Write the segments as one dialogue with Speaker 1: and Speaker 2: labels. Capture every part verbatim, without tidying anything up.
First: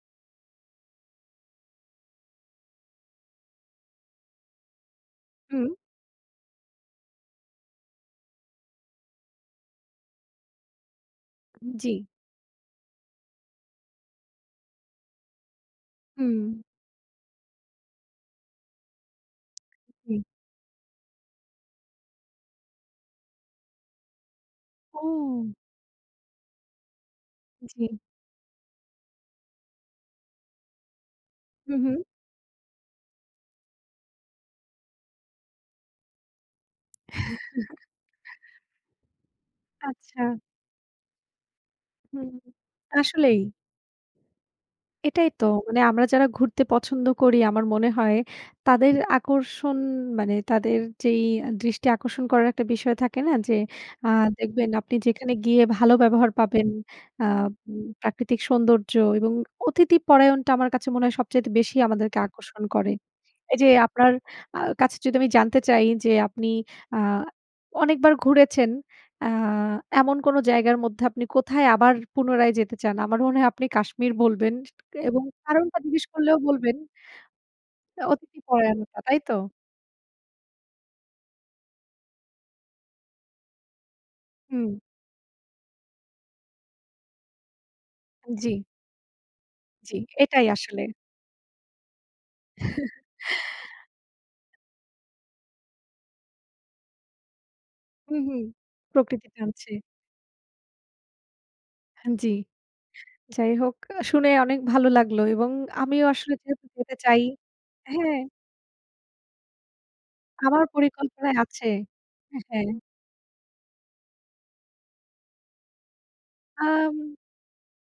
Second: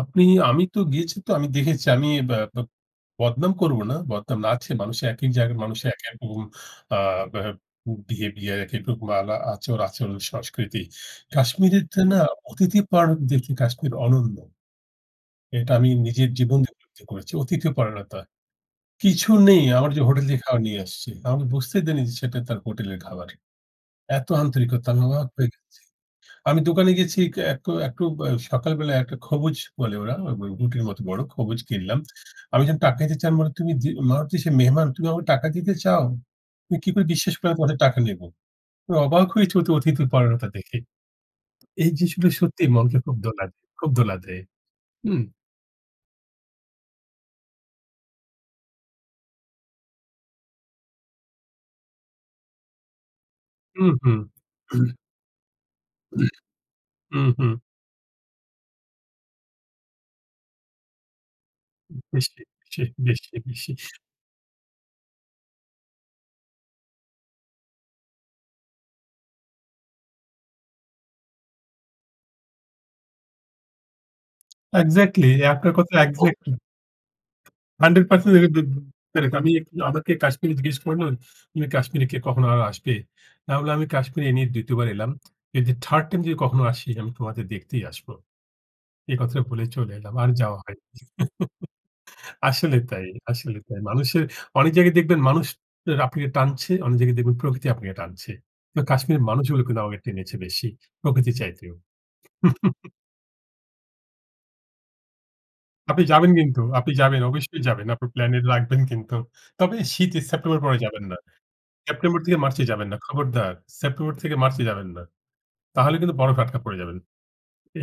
Speaker 1: আপনি, আমি তো গিয়েছি, তো আমি দেখেছি আমি ব্যা ব্যেব বদনাম করব না। বদনাম না আছে মানুষের, একই জায়গায়
Speaker 2: হুম।
Speaker 1: মানুষের এক, এক রকম এ্যাঁ ব্যেব বিহেভিয়ার এক রকম আলা আচার আচরণ, সংস্কৃতি।
Speaker 2: উম জি।
Speaker 1: কাশ্মীরেতে না? অতিথি পরায়ণ দেখি কাশ্মীর অনন্য। এটা আমি নিজের জীবন
Speaker 2: হুম।
Speaker 1: দিয়ে অনুভুতি করেছি। অতিথি পরায়ণতা। কিছু নেই, আমার যে,
Speaker 2: হুম।
Speaker 1: হোটেল থেকে খাবার নিয়ে আসছে। তারা বুঝতে দেয়নি যে, সেটা তার হোটেলের খাবার। এত আন্তরিকতা নানা
Speaker 2: ও!
Speaker 1: [unintelligible] আমি দোকানে গেছি এক
Speaker 2: জি।
Speaker 1: একটু, ব্য সকাল বেলায় একটা খবুজ বলে ওরা, রুটির মত বড় খবুজ
Speaker 2: হু, হুম।
Speaker 1: কিনলাম। আমি যখন টাকা দিতে যাই বলে, "তুমি যে, মারুতি সে মেহমান, তুমি আমাকে টাকা দিতে চাও? তুমি কি করে বিশ্বাস করো আমি তোমাদের টাকা নেব?" আমি অবাক হয়েছি ওদের অতিথি
Speaker 2: আচ্ছা।
Speaker 1: পরায়ণতা দেখে। এই
Speaker 2: হুম,
Speaker 1: দৃশ্যটা সত্যি মনকে খুব
Speaker 2: আসলেই।
Speaker 1: দোলা দেয়, খুব দোলা দেয়। হুম।
Speaker 2: এটাই তো, মানে আমরা যারা ঘুরতে পছন্দ করি আমার মনে হয়, তাদের আকর্ষণ মানে তাদের যেই আ দৃষ্টি আকর্ষণ করার একটা বিষয় থাকে না? যে, আ
Speaker 1: উহু।
Speaker 2: দেখবেন আপনি যেখানে গিয়ে ভালো ব্যবহার পাবেন, আ
Speaker 1: উহুম।
Speaker 2: উম প্রাকৃতিক সৌন্দর্য এবং অতিথি পরায়ণটা আমার কাছে মনে হয় সবচাইতে বেশি আমাদেরকে
Speaker 1: বেশ
Speaker 2: আকর্ষণ
Speaker 1: দেখেছি,
Speaker 2: করে।
Speaker 1: বেশ
Speaker 2: এই যে,
Speaker 1: দেখেছি।
Speaker 2: আপনার আ কাছে যদি আমি জানতে চাই যে, আপনি আ অনেকবার ঘুরেছেন। আ এমন কোনো জায়গার মধ্যে, আপনি কোথায় আবার পুনরায় যেতে চান? আমার মনে হয় আপনি কাশ্মীর বলবেন সে এবং
Speaker 1: এক্সাক্টলি। আপনার
Speaker 2: কারণটা
Speaker 1: কথা,
Speaker 2: জিজ্ঞেস করলেও
Speaker 1: এক্সাক্টলি।
Speaker 2: বলবেন।
Speaker 1: Hundred percent
Speaker 2: অতিথি
Speaker 1: এটা দে
Speaker 2: পরায়ণটা
Speaker 1: দ
Speaker 2: তাইতো?
Speaker 1: আমি, আমাকে কাশ্মীরি জিজ্ঞেস করলো, "তুমি কাশ্মীরে কি কখনো আরো আসবে?" আমি বললাম, "আমি কাশ্মীরে নিয়ে দ্বিতীয়
Speaker 2: হুম।
Speaker 1: বার এলাম। যদি Third টাইম যদি কখনো আসি, আমি তোমাদের দেখতেই আসব।"
Speaker 2: জি।
Speaker 1: এ কথাটা বলে চলে
Speaker 2: জি,
Speaker 1: এলাম। আর
Speaker 2: এটাই
Speaker 1: যাওয়া
Speaker 2: আসলে।
Speaker 1: হয়নি আসলে তাই, আসলে তাই। মানুষের, অনেক জায়গায় দেখবেন মানুষ আপনাকে টানছে, অনেক জায়গায় দেখবেন প্রকৃতি আপনাকে
Speaker 2: হু,
Speaker 1: টানছে।
Speaker 2: হু,
Speaker 1: তো কাশ্মীরের
Speaker 2: প্রকৃতি
Speaker 1: মানুষগুলো
Speaker 2: টানছে।
Speaker 1: কিন্তু আমাকে টেনেছে বেশি, প্রকৃতির চাইতেও।
Speaker 2: হ্যাঁন জি। যাই হোক শুনে অনেক ভালো লাগলো। এবং
Speaker 1: আপনি
Speaker 2: আমিও
Speaker 1: যাবেন
Speaker 2: আসলে
Speaker 1: কিন্তু,
Speaker 2: যেহেতু
Speaker 1: আপনি
Speaker 2: যেতে
Speaker 1: যাবেন।
Speaker 2: চাই
Speaker 1: অবশ্যই যাবেন। আপনার
Speaker 2: হ্যাঁ।
Speaker 1: প্ল্যানে রাখবেন কিন্তু। তবে শীতে, সেপ্টেম্বরের
Speaker 2: আমার
Speaker 1: পরে যাবেন না।
Speaker 2: পরিকল্পনায় আছে।
Speaker 1: সেপ্টেম্বর
Speaker 2: এ
Speaker 1: থেকে মার্চে
Speaker 2: হ্যাঁ।
Speaker 1: যাবেন না। খবরদার! সেপ্টেম্বর থেকে মার্চে যাবেন না। তাহলে কিন্তু বরফে আটকা পড়ে যাবেন।
Speaker 2: আম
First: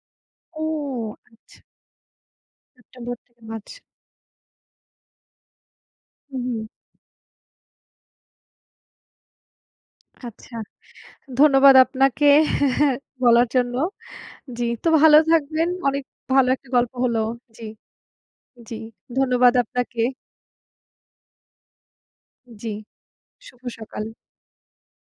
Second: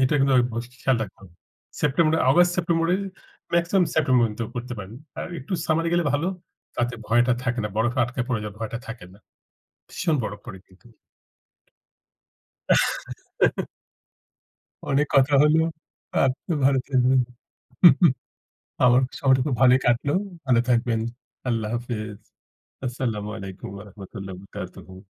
Speaker 1: এটা কিন্তু
Speaker 2: ও!
Speaker 1: অবশ্যই খেয়াল রাখুন।
Speaker 2: আচ্ছা।
Speaker 1: সেপ্টেম্বর অগাস্ট, সেপ্টেম্বরেই
Speaker 2: সেপ্টেম্বর থেকে মার্চ।
Speaker 1: মেক্সিমাম সেপ্টেম্বর পর্যন্ত কিন্তু করতে পারেন। আর একটু সামারে গেলে ভালো,
Speaker 2: হু, হুম।
Speaker 1: তাতে ভয়টা থাকে না। বরফে আটকা পড়ে যাওয়ার ভয়টা থাকে না। ভীষণ বরফ
Speaker 2: আচ্ছা।
Speaker 1: পড়ে কিন্তু।
Speaker 2: ধন্যবাদ আপনাকে বলার জন্য। জি, তো
Speaker 1: অনেক
Speaker 2: ভালো
Speaker 1: কথা হলো,
Speaker 2: থাকবেন। অনেক ভালো
Speaker 1: আপনিও
Speaker 2: একটা
Speaker 1: ভাল
Speaker 2: গল্প হল
Speaker 1: থাকবেন।
Speaker 2: জি। জি,
Speaker 1: আমার সময়টুকু
Speaker 2: ধন্যবাদ
Speaker 1: ভালোই
Speaker 2: আপনাকে।
Speaker 1: কাটল। ভালো থাকবেন। আল্লাহ হাফেজ।
Speaker 2: জি,
Speaker 1: আসসালামু
Speaker 2: শুভ
Speaker 1: আলাইকুম ওয়া
Speaker 2: সকাল।
Speaker 1: রাহমাতুল্লাহ অবরাকাতুহু।